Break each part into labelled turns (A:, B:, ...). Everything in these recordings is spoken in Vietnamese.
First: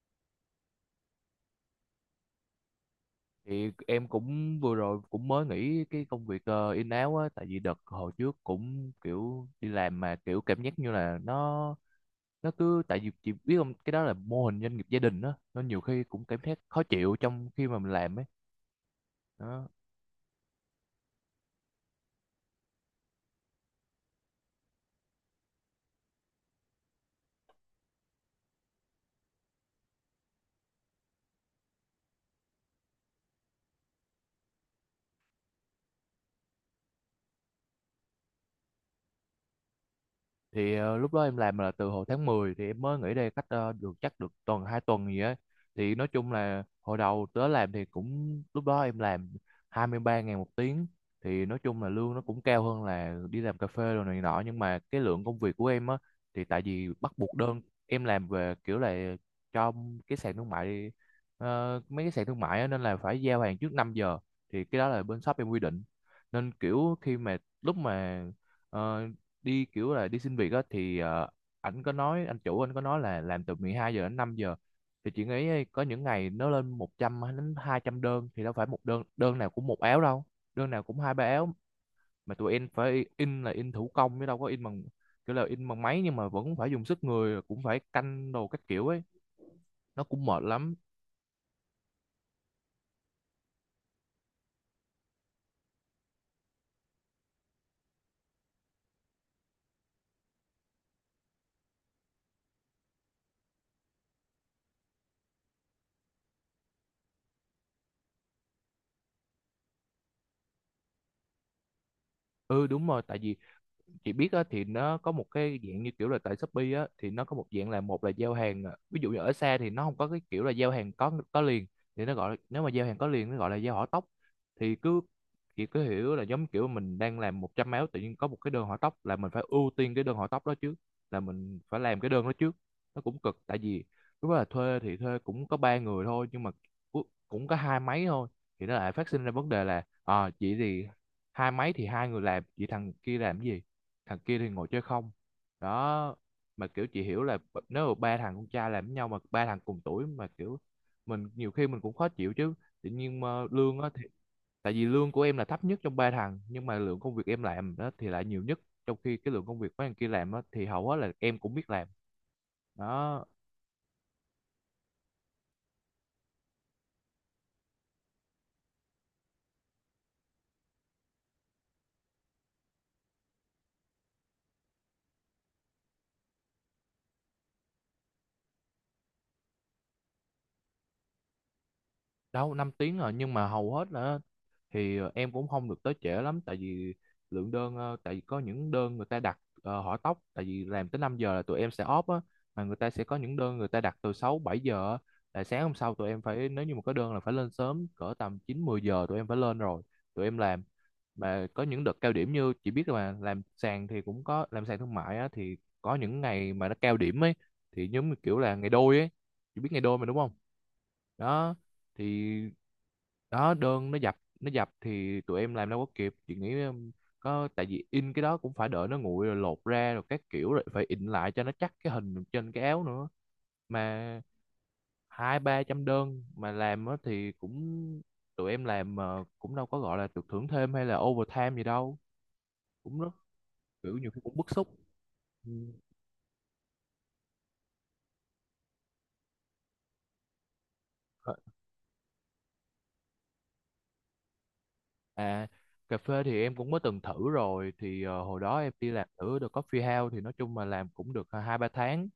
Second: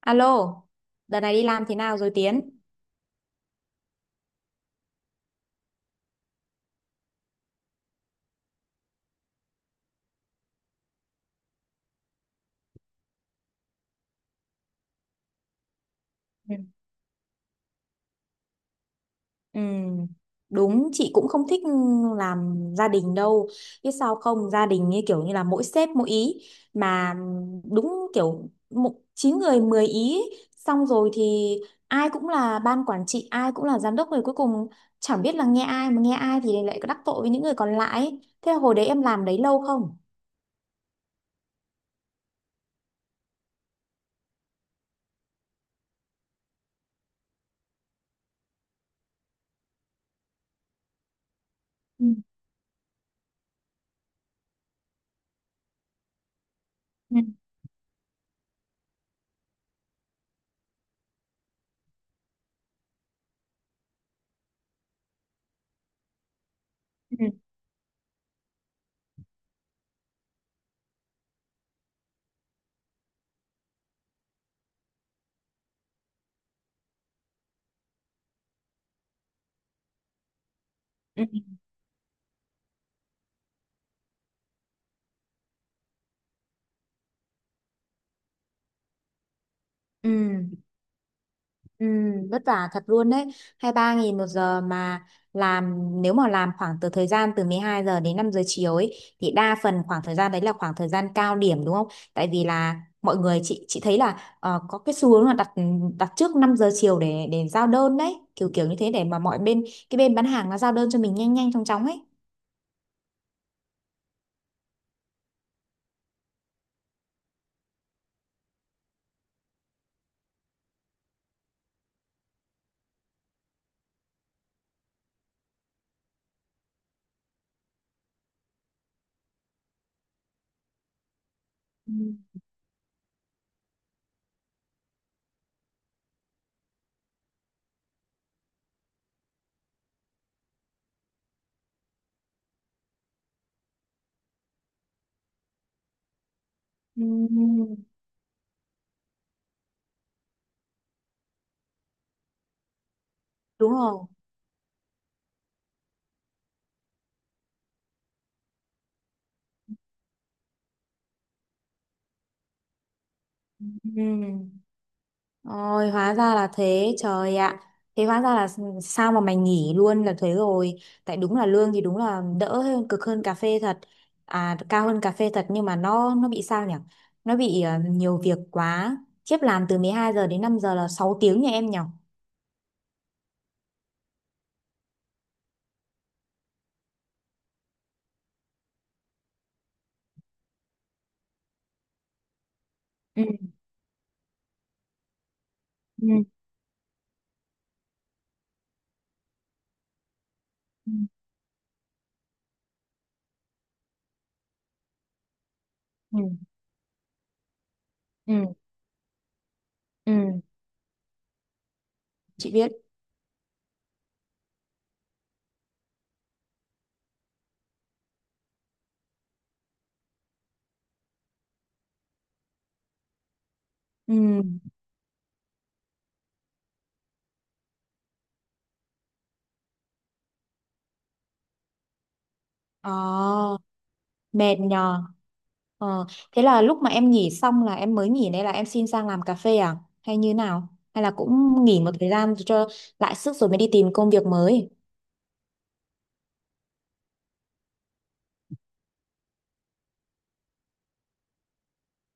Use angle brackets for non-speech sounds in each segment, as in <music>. A: Alo, đợt này đi làm thế nào rồi Tiến?
B: Thì em cũng vừa rồi cũng mới nghỉ cái công việc in áo á, tại vì đợt hồi trước cũng kiểu đi làm mà kiểu cảm giác như là nó cứ tại vì chị biết không, cái đó là mô hình doanh nghiệp gia đình á, nó nhiều khi cũng cảm
A: Ừ.
B: giác khó chịu trong khi mà mình làm ấy
A: Ừ,
B: đó.
A: đúng, chị cũng không thích làm gia đình đâu. Biết sao không, gia đình như kiểu như là mỗi sếp mỗi ý. Mà đúng kiểu một, 9 người 10 ý. Ấy. Xong rồi thì ai cũng là ban quản trị, ai cũng là giám đốc rồi cuối cùng chẳng biết là nghe ai mà nghe ai thì lại đắc tội với những người còn lại ấy. Thế là hồi đấy em làm đấy lâu không?
B: Thì lúc đó em làm là từ hồi tháng 10, thì em mới nghỉ đây cách được chắc được tuần hai tuần gì á. Thì nói chung là hồi đầu tới làm thì cũng lúc đó em làm 23 ngàn một tiếng, thì nói chung là
A: Ừ.
B: lương nó cũng cao hơn là đi làm cà phê rồi này nọ, nhưng mà cái lượng công việc của em á thì tại vì bắt
A: Ừ.
B: buộc đơn em làm về kiểu là cho cái sàn thương mại, mấy cái sàn thương mại á, nên là phải giao hàng trước 5 giờ, thì cái đó là bên shop em quy định. Nên kiểu khi
A: Ừ.
B: mà lúc mà ờ, đi kiểu là đi xin việc á, thì ảnh có nói, anh chủ anh có nói là làm từ 12 giờ đến 5 giờ, thì chị nghĩ ấy, có những ngày nó lên 100 hay đến 200 đơn, thì đâu phải một đơn, đơn nào cũng một áo đâu, đơn nào cũng hai ba
A: Ừ.
B: áo. Mà tụi em phải in là in thủ công chứ đâu có in bằng kiểu là in bằng máy, nhưng mà vẫn phải dùng sức người, cũng phải canh đồ các kiểu ấy, nó
A: Ừ.
B: cũng mệt lắm.
A: Ừ, vất vả thật luôn đấy, 23 nghìn một giờ mà. Làm nếu mà làm khoảng từ thời gian từ 12 giờ đến 5 giờ chiều ấy thì đa phần khoảng thời gian đấy là khoảng thời gian cao điểm đúng không, tại vì là mọi người, chị thấy là có cái xu hướng là đặt đặt trước 5 giờ chiều để giao đơn đấy, kiểu kiểu như thế để mà mọi bên, cái bên bán hàng nó giao đơn cho mình nhanh nhanh chóng chóng ấy.
B: Ừ đúng rồi, tại vì chị biết á, thì nó có một cái dạng như kiểu là tại Shopee á, thì nó có một dạng là một là giao hàng à, ví dụ như ở xa thì nó không có cái kiểu là giao hàng có liền, thì nó gọi là, nếu mà giao hàng có liền nó gọi là giao hỏa tốc. Thì cứ chị cứ hiểu là giống kiểu mình đang làm 100 áo, tự nhiên có một cái đơn hỏa tốc là mình phải ưu tiên cái đơn hỏa tốc đó trước, là mình phải
A: Ừ.
B: làm cái đơn đó trước. Nó cũng cực tại vì lúc đó là thuê thì thuê cũng có ba người thôi, nhưng mà cu- cũng có hai máy thôi, thì nó lại phát sinh ra vấn đề là à, chị thì hai máy thì hai người làm, chị thằng kia làm cái gì, thằng kia thì ngồi chơi không đó. Mà kiểu chị
A: Ừ,
B: hiểu là nếu mà ba thằng con trai làm với nhau mà ba thằng cùng tuổi mà kiểu mình nhiều khi mình cũng khó chịu chứ, tự nhiên mà
A: đúng
B: lương á
A: rồi.
B: thì tại vì lương của em là thấp nhất trong ba thằng, nhưng mà lượng công việc em làm đó thì lại nhiều nhất, trong khi cái lượng công việc mấy thằng kia làm á thì hầu hết là em cũng biết làm đó.
A: Ừ. Ôi, hóa ra là thế, trời ạ. Thế hóa ra là sao mà mày nghỉ luôn là thế rồi. Tại đúng là lương thì đúng là đỡ hơn, cực hơn cà phê thật. À, cao hơn cà phê thật nhưng mà nó bị sao nhỉ? Nó bị nhiều việc quá. Chiếp làm từ 12 giờ đến 5 giờ là 6 tiếng nha em nhỉ?
B: Đâu 5 tiếng rồi, nhưng mà hầu hết là thì em cũng không được tới trễ lắm, tại vì lượng đơn tại vì có những đơn người ta đặt hỏi tóc, tại vì làm tới 5 giờ là tụi em sẽ off á, mà người ta sẽ có
A: Ừ.
B: những đơn người ta đặt từ 6 7 giờ á, là sáng hôm sau tụi
A: Ừ.
B: em phải, nếu như mà có đơn là phải lên sớm cỡ tầm 9 10 giờ tụi em phải lên rồi, tụi em làm.
A: Ừ.
B: Mà có những đợt cao điểm như chị biết là mà làm sàn thì cũng có làm sàn thương mại á, thì có
A: Ừ.
B: những ngày mà nó cao điểm ấy, thì giống như kiểu
A: Ừ.
B: là ngày đôi ấy, chị biết ngày đôi mà đúng không
A: Ừ.
B: đó. Thì
A: Chị biết.
B: đó đơn nó dập, nó dập thì tụi em làm đâu có kịp, chị nghĩ có tại vì in cái đó cũng phải đợi nó nguội rồi lột ra rồi các kiểu rồi phải in lại cho nó chắc cái hình trên cái áo nữa, mà
A: Ừ.
B: hai ba trăm đơn mà làm á thì cũng, tụi em làm mà cũng đâu có gọi là được thưởng thêm hay là overtime gì đâu, cũng rất
A: Ờ.
B: kiểu nhiều khi cũng bức
A: Mệt
B: xúc.
A: nhờ.
B: Ừ.
A: Ờ. Thế là lúc mà em nghỉ xong là em mới nghỉ đây, là em xin sang làm cà phê à, hay như nào, hay là cũng nghỉ một thời gian cho lại sức rồi mới đi tìm công việc mới?
B: À, cà phê thì em cũng mới từng thử rồi thì hồi đó em đi làm thử The Coffee House, thì nói chung mà làm cũng được hai ba tháng,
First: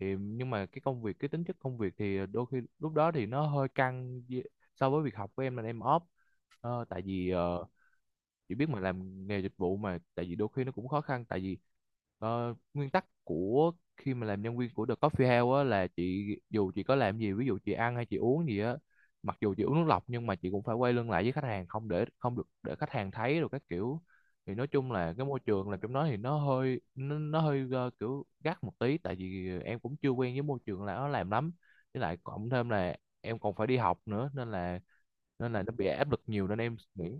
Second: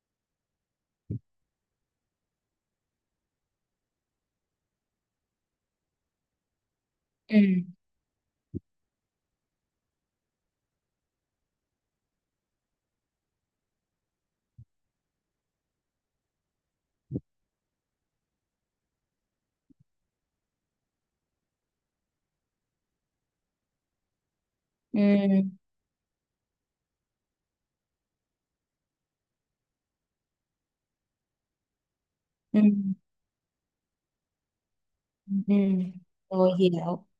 B: thì nhưng mà cái công việc, cái tính chất công việc thì đôi khi lúc đó thì nó hơi căng so với việc học của em là em off. Ờ, tại vì
A: Ừ.
B: chị biết mà làm nghề dịch vụ, mà tại vì đôi khi nó cũng khó khăn, tại vì nguyên tắc của khi mà làm nhân viên của The Coffee House á, là chị dù chị có làm gì, ví dụ chị ăn hay chị uống gì á, mặc dù chị uống nước lọc, nhưng mà chị cũng phải quay lưng lại với khách hàng, không để, không được để khách hàng thấy rồi các kiểu. Thì nói chung là cái môi
A: Ừ.
B: trường làm trong đó thì nó hơi, nó hơi kiểu gắt một tí, tại vì em cũng chưa quen với môi trường là nó làm lắm, với lại cộng
A: Ừ.
B: thêm là em còn phải đi học nữa,
A: Ừ.
B: nên
A: Ừ.
B: là nó bị áp lực nhiều
A: Rồi
B: nên em
A: hiểu.
B: nghĩ,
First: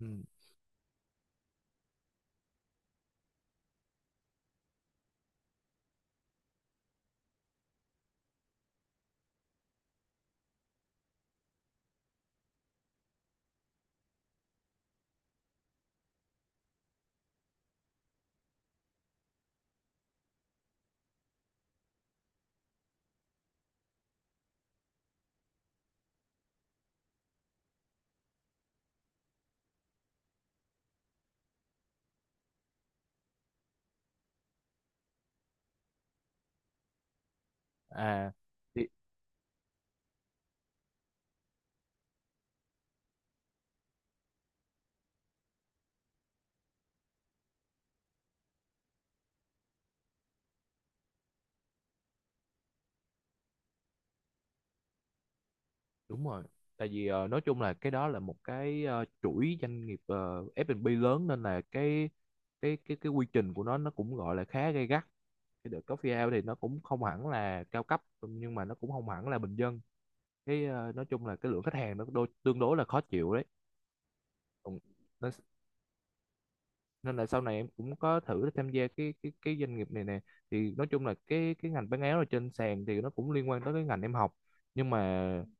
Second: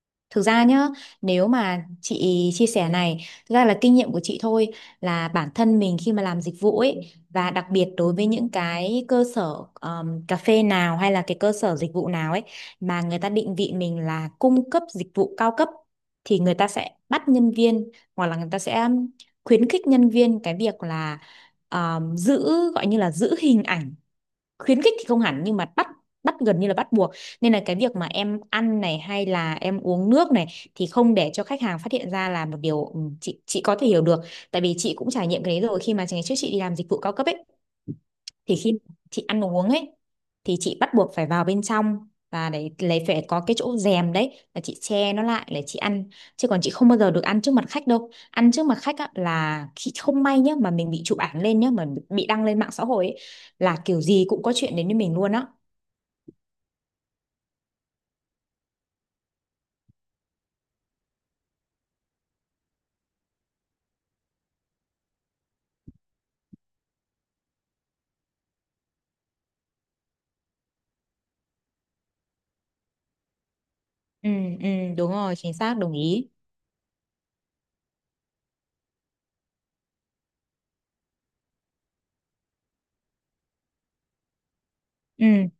B: ừ.
A: Thực ra nhá, nếu mà chị chia sẻ này, thực ra là kinh nghiệm của chị thôi, là bản thân mình khi mà làm dịch vụ ấy, và đặc biệt đối với những cái cơ sở cà phê nào hay là cái cơ sở dịch vụ nào ấy mà người ta định vị mình là cung cấp dịch vụ cao cấp, thì người ta sẽ bắt nhân viên hoặc là người ta sẽ khuyến khích nhân viên cái việc là giữ, gọi như là giữ hình ảnh. Khuyến khích thì không hẳn nhưng mà bắt bắt gần như là bắt buộc, nên là cái việc mà em ăn này hay là em uống nước này thì không để cho khách hàng phát hiện ra là một điều, ừ, chị có thể hiểu được, tại vì chị cũng trải nghiệm cái đấy rồi khi mà ngày trước chị đi làm dịch vụ cao cấp ấy.
B: À
A: Thì khi
B: thì
A: chị ăn uống ấy thì chị bắt buộc phải vào bên trong và để lấy, phải có cái chỗ rèm đấy là chị che nó lại để chị ăn, chứ còn chị không bao giờ được ăn trước mặt khách đâu. Ăn trước mặt khách á, là khi không may nhá mà mình bị chụp ảnh lên nhá, mà bị đăng lên mạng xã hội ấy, là kiểu gì cũng có chuyện đến với mình luôn á.
B: đúng rồi, tại vì nói chung là cái đó là một cái chuỗi doanh nghiệp F&B lớn, nên là cái quy trình của nó cũng gọi là khá gay gắt. Cái The Coffee House thì nó cũng không hẳn là cao cấp, nhưng mà nó cũng không hẳn là bình dân, cái nói chung là cái lượng khách hàng nó đôi, tương đối là khó chịu đấy.
A: Ừ. Ừ,
B: Còn-
A: đúng
B: nên,
A: rồi, chính xác, đồng ý.
B: nên là sau này em cũng có thử tham gia cái doanh nghiệp này nè, thì nói chung là cái ngành bán áo ở trên sàn thì nó cũng liên quan tới cái ngành em học, nhưng mà
A: Ừ,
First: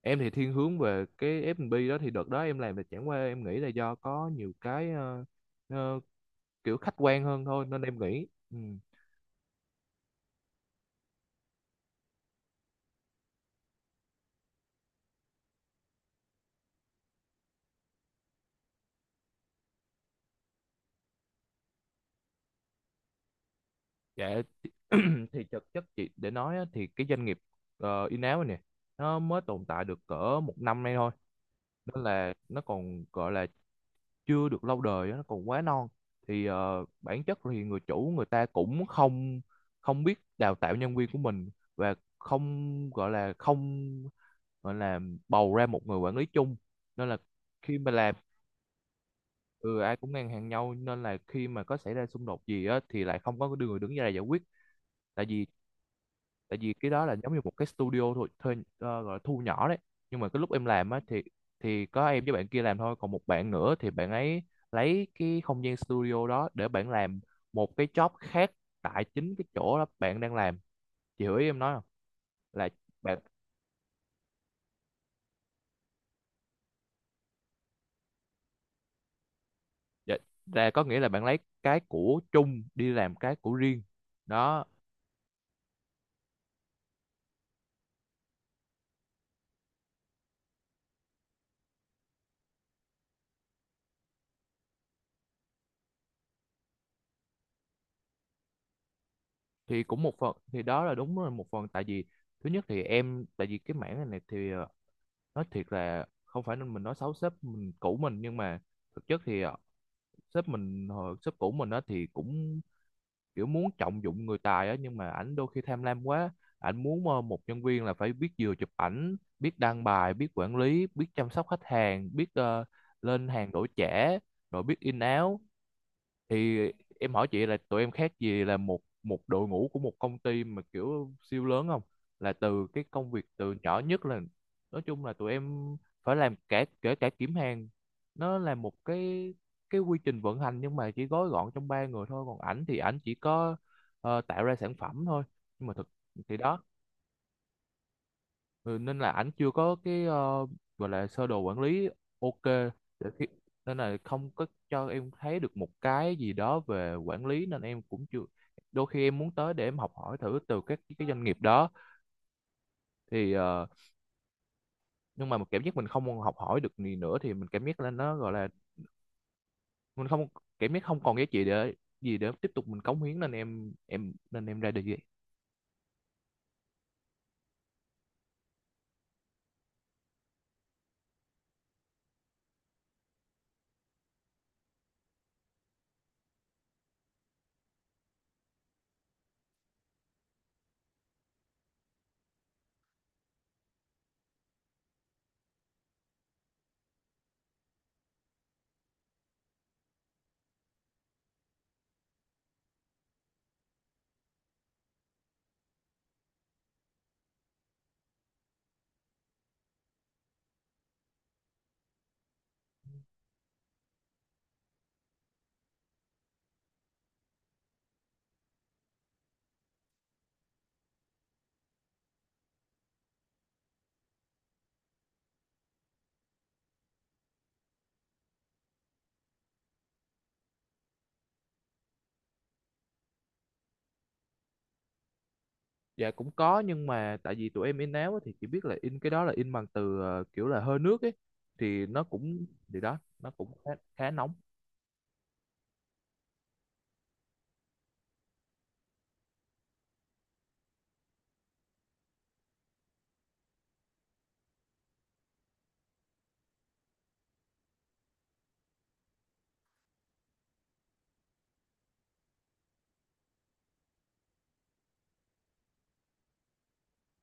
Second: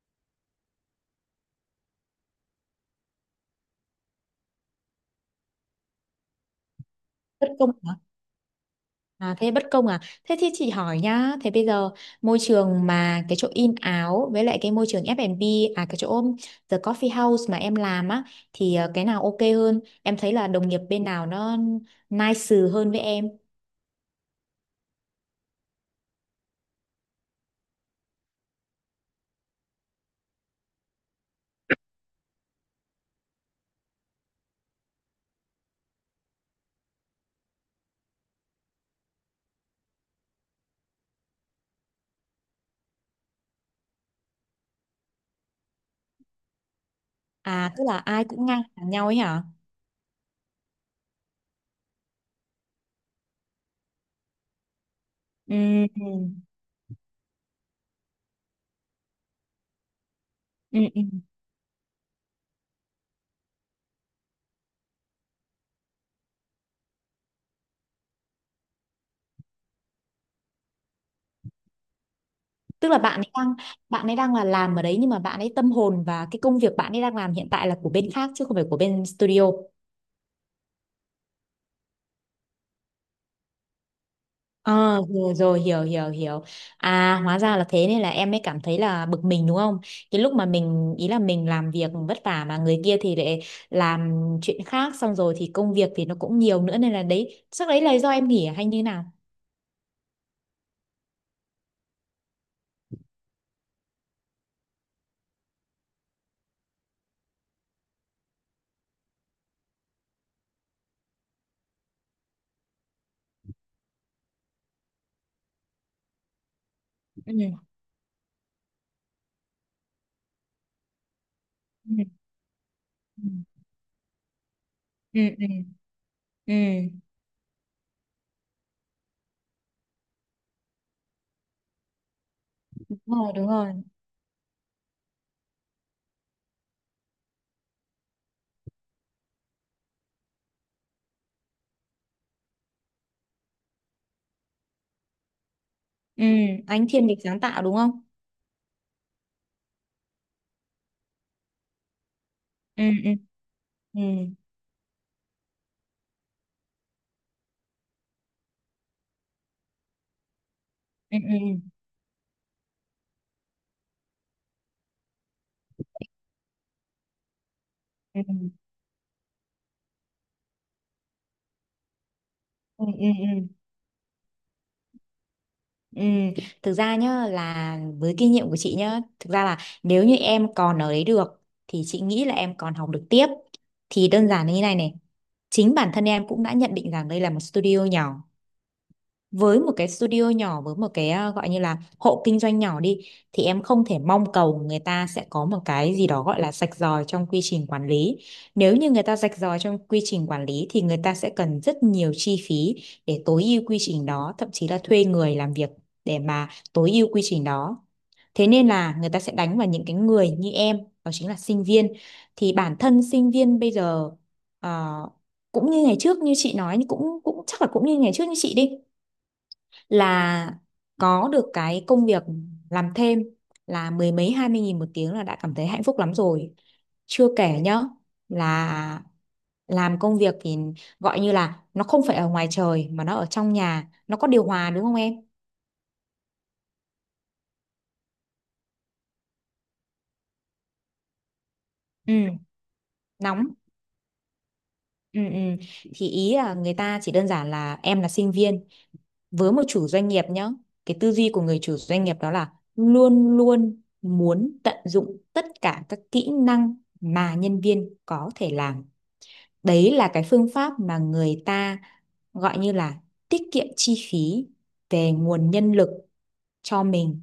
B: em thì thiên hướng về cái F&B đó, thì đợt đó em làm là chẳng qua em nghĩ là do có nhiều cái ờ, kiểu khách quan hơn
A: bất
B: thôi,
A: công.
B: nên em nghĩ ừ.
A: À, thế bất công à? Thế thì chị hỏi nhá, thế bây giờ môi trường mà cái chỗ in áo với lại cái môi trường F&B, à cái chỗ The Coffee House mà em làm á, thì cái nào ok hơn? Em thấy là đồng nghiệp bên nào nó nice hơn với em.
B: Dạ. <clears throat> Thì thực chất chị để nói á, thì cái doanh nghiệp in-house này nè, nó mới tồn tại được cỡ 1 năm nay thôi, nên là nó còn gọi là chưa được lâu đời á, nó còn quá non. Thì bản chất thì người chủ người ta cũng không không biết đào tạo nhân viên của mình, và không gọi là không gọi là bầu ra một người quản lý chung, nên là
A: À
B: khi
A: tức
B: mà
A: là
B: làm
A: ai cũng ngang hàng nhau ấy hả?
B: ừ, ai cũng ngang hàng nhau, nên là khi mà có xảy ra xung đột gì á thì lại không có người đứng ra để giải quyết, tại vì
A: Ừ, ừ,
B: tại vì cái đó là giống như một cái studio thôi, thuê gọi là thu nhỏ đấy. Nhưng mà cái lúc em
A: ừ.
B: làm á
A: Ừ.
B: thì có em với bạn kia làm thôi, còn một bạn nữa thì bạn ấy lấy cái không gian studio đó để bạn làm một cái job khác, tại chính cái chỗ đó bạn đang làm, chị hiểu ý em nói không, là
A: Tức là
B: bạn,
A: bạn ấy đang, bạn ấy đang là làm ở đấy nhưng mà bạn ấy tâm hồn và cái công việc bạn ấy đang làm hiện tại là của bên khác chứ không phải của bên studio.
B: dạ, là có nghĩa là bạn lấy cái của chung đi làm cái của riêng đó.
A: Ờ, rồi rồi, hiểu hiểu hiểu. À hóa ra là thế, nên là em mới cảm thấy là bực mình đúng không, cái lúc mà mình ý là mình làm việc vất vả mà người kia thì lại làm chuyện khác, xong rồi thì công việc thì nó cũng nhiều nữa, nên là đấy chắc đấy là do em nghỉ à, hay như nào?
B: Thì cũng một phần, thì đó là đúng là một phần tại vì thứ nhất thì em tại vì cái mảng này, này thì nói thiệt là không phải nên mình nói xấu sếp mình cũ mình, nhưng mà thực chất thì sếp mình hồi sếp cũ mình á, thì cũng kiểu muốn trọng dụng người tài á, nhưng mà ảnh đôi khi tham lam quá, ảnh muốn một
A: Ừ.
B: nhân viên là phải biết vừa chụp ảnh, biết đăng bài, biết quản lý, biết chăm sóc khách hàng,
A: Ừ.
B: biết lên hàng
A: Ừ.
B: đổi trẻ, rồi biết in
A: Ừ.
B: áo.
A: Ừ. Ừ.
B: Thì em hỏi chị là tụi em khác gì là một một đội ngũ của một công ty mà kiểu siêu lớn không, là từ cái
A: Đúng
B: công việc
A: rồi, đúng
B: từ
A: rồi.
B: nhỏ nhất là, nói chung là tụi em phải làm cả kể cả kiểm hàng, nó là một cái quy trình vận hành, nhưng mà chỉ gói gọn trong ba người thôi, còn ảnh thì ảnh chỉ có tạo ra sản phẩm thôi, nhưng mà thực
A: Ừ,
B: thì đó.
A: anh thiên về sáng tạo đúng không?
B: Ừ, nên là ảnh chưa có cái gọi là sơ đồ quản lý, ok,
A: Ừ.
B: để
A: Ừ.
B: khi, nên là
A: Ừ.
B: không có cho em thấy được một cái gì đó về quản lý, nên em cũng chưa, đôi khi em muốn tới để em học hỏi thử từ các cái
A: Ừ.
B: doanh nghiệp
A: Ừ.
B: đó. Thì nhưng mà mình cảm giác mình không học hỏi được gì nữa, thì mình cảm giác là nó
A: Ừ.
B: gọi là mình không, cảm giác không còn giá trị để gì để tiếp tục mình
A: Ừ.
B: cống
A: Ừ.
B: hiến,
A: Ừ.
B: nên
A: Ừ.
B: em nên em ra đi.
A: Ừ, thực ra nhá là với kinh nghiệm của chị nhá, thực ra là nếu như em còn ở đấy được thì chị nghĩ là em còn học được tiếp. Thì đơn giản là như này này, chính bản thân em cũng đã nhận định rằng đây là một studio nhỏ, với một cái studio nhỏ với một cái à, gọi như là hộ kinh doanh nhỏ đi, thì em không thể mong cầu người ta sẽ có một cái gì đó gọi là rạch ròi trong quy trình quản lý. Nếu như người ta rạch ròi trong quy trình quản lý thì người ta sẽ cần rất nhiều chi phí để tối ưu quy trình đó, thậm chí là thuê người làm việc để mà tối ưu quy trình đó. Thế nên là người ta sẽ đánh vào những cái người như em, đó chính là sinh viên. Thì bản thân sinh viên bây giờ ờ, cũng như ngày trước như chị nói, cũng cũng chắc là cũng như ngày trước như chị đi, là có được cái công việc làm thêm là mười mấy 20 nghìn một tiếng là đã cảm thấy hạnh phúc lắm rồi. Chưa kể nhá, là làm công việc thì gọi như là nó không phải ở ngoài trời mà nó ở trong nhà, nó có điều hòa đúng không em?
B: Dạ cũng có, nhưng mà tại vì tụi em in áo á, thì chỉ biết là in cái đó là in bằng từ kiểu là hơi nước ấy, thì nó
A: Ừ,
B: cũng, thì đó nó cũng
A: nóng.
B: khá, khá nóng.
A: Ừ. Ừ, thì ý là người ta chỉ đơn giản là em là sinh viên, với một chủ doanh nghiệp nhá, cái tư duy của người chủ doanh nghiệp đó là luôn luôn muốn tận dụng tất cả các kỹ năng mà nhân viên có thể làm. Đấy là cái phương pháp mà người ta gọi như là tiết kiệm chi phí về nguồn nhân lực cho mình.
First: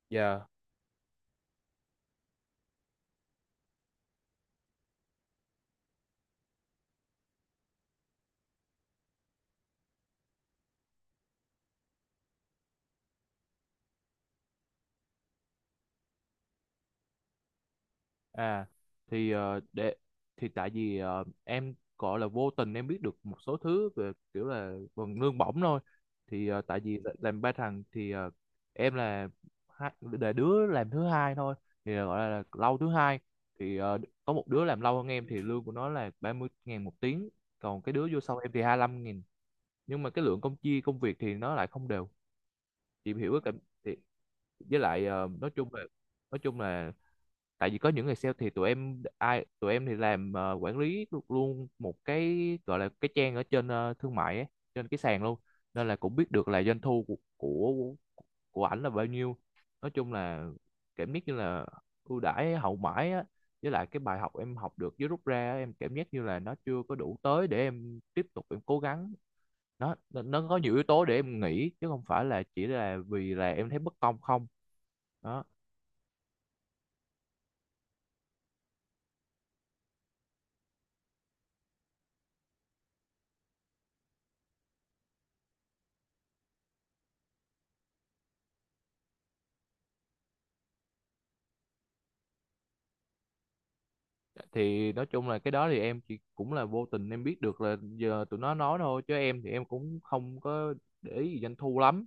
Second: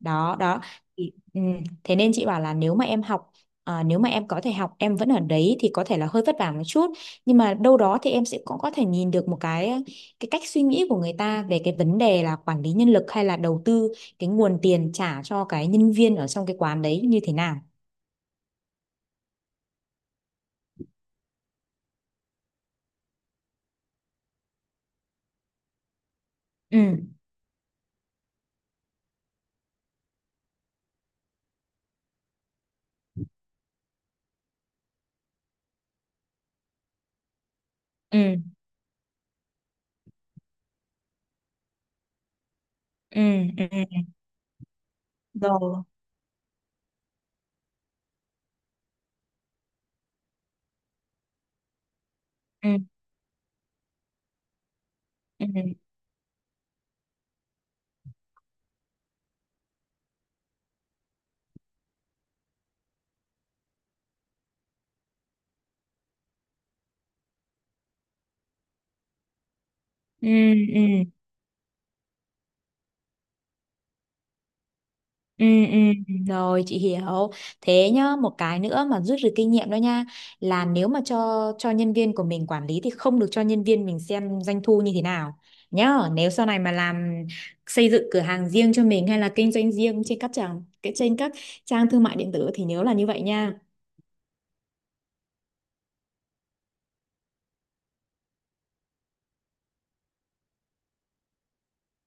A: Đó
B: Dạ.
A: đó, thì, ừ, thế nên chị bảo là nếu mà em học, à, nếu mà em có thể học em vẫn ở đấy thì có thể là hơi vất vả một chút nhưng mà đâu đó thì em sẽ cũng có thể nhìn được một cái cách suy nghĩ của người ta về cái vấn đề là quản lý nhân lực hay là đầu tư cái nguồn tiền trả cho cái nhân viên ở trong cái quán đấy như thế nào.
B: À thì để thì tại vì em gọi là vô tình em biết được một số thứ về kiểu là phần lương bổng thôi, thì tại vì
A: Ừ.
B: làm ba thằng thì em là hai, là đứa làm thứ hai thôi, thì gọi là lâu thứ hai, thì có một đứa làm lâu hơn em thì lương của nó là 30 ngàn một tiếng, còn cái đứa vô sau
A: Ừ.
B: em thì 25 nghìn, nhưng mà cái lượng công chia công việc thì nó lại không đều, chị
A: Ừ.
B: hiểu cái cảm.
A: Ừ. Ừ.
B: Thì với lại nói chung là,
A: Rồi.
B: nói chung là tại vì có những người sale, thì tụi em ai tụi em thì làm quản lý luôn một cái
A: Ừ.
B: gọi là cái trang ở trên thương mại ấy, trên cái sàn luôn,
A: Ừ.
B: nên là cũng biết được là doanh thu của của ảnh là bao nhiêu. Nói chung là cảm giác như là ưu đãi hậu mãi á, với lại cái bài học em học được với rút ra á, em cảm giác như là nó chưa có đủ tới để em tiếp tục em cố gắng, nó nó
A: Ừ.
B: nó có nhiều
A: Ừ.
B: yếu tố để em nghĩ, chứ không phải là chỉ là vì là em thấy bất công không đó.
A: Ừ, ừ, rồi chị hiểu. Thế nhá, một cái nữa mà rút được kinh nghiệm đó nha, là nếu mà cho nhân viên của mình quản lý thì không được cho nhân viên mình xem doanh thu như thế nào nhá. Nếu sau này mà làm, xây dựng cửa hàng riêng cho mình hay là kinh doanh riêng trên các trang, cái trên các trang thương mại điện tử thì nhớ là như vậy nha.
B: Thì nói chung là cái đó thì em chỉ cũng là vô tình em biết được là giờ tụi nó nói thôi, chứ em thì em cũng không có để ý gì doanh thu lắm,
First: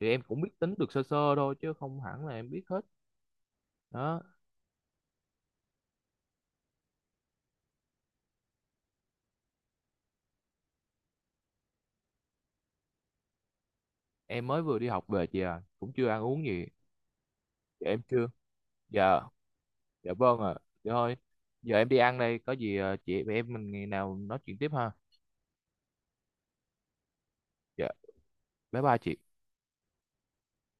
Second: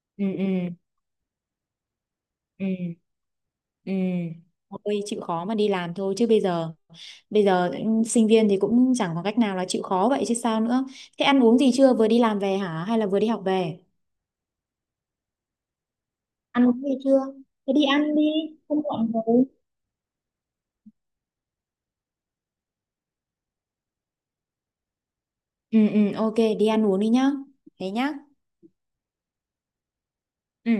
B: thì em
A: Ừ,
B: cũng biết
A: ừ.
B: tính được sơ sơ thôi chứ không hẳn là em biết
A: Ừ.
B: hết
A: Ừ.
B: đó.
A: Thôi chịu khó mà đi làm thôi, chứ bây giờ, bây giờ sinh viên thì cũng chẳng có cách nào, là chịu khó vậy chứ sao nữa. Thế ăn uống gì chưa, vừa đi làm về hả hay là vừa đi học về?
B: Em mới vừa đi học về chị à, cũng chưa ăn uống gì.
A: Ăn uống gì chưa? Thế đi
B: Dạ, em
A: ăn đi,
B: chưa.
A: không muộn
B: Dạ,
A: rồi.
B: dạ vâng ạ, à. Dạ thôi, giờ em đi ăn đây, có gì à, chị em mình ngày nào nói chuyện tiếp ha.
A: Ừ ừ, ok, đi ăn uống đi nhá.
B: Dạ,
A: Thế nhá.
B: bye bye chị.
A: Ừ.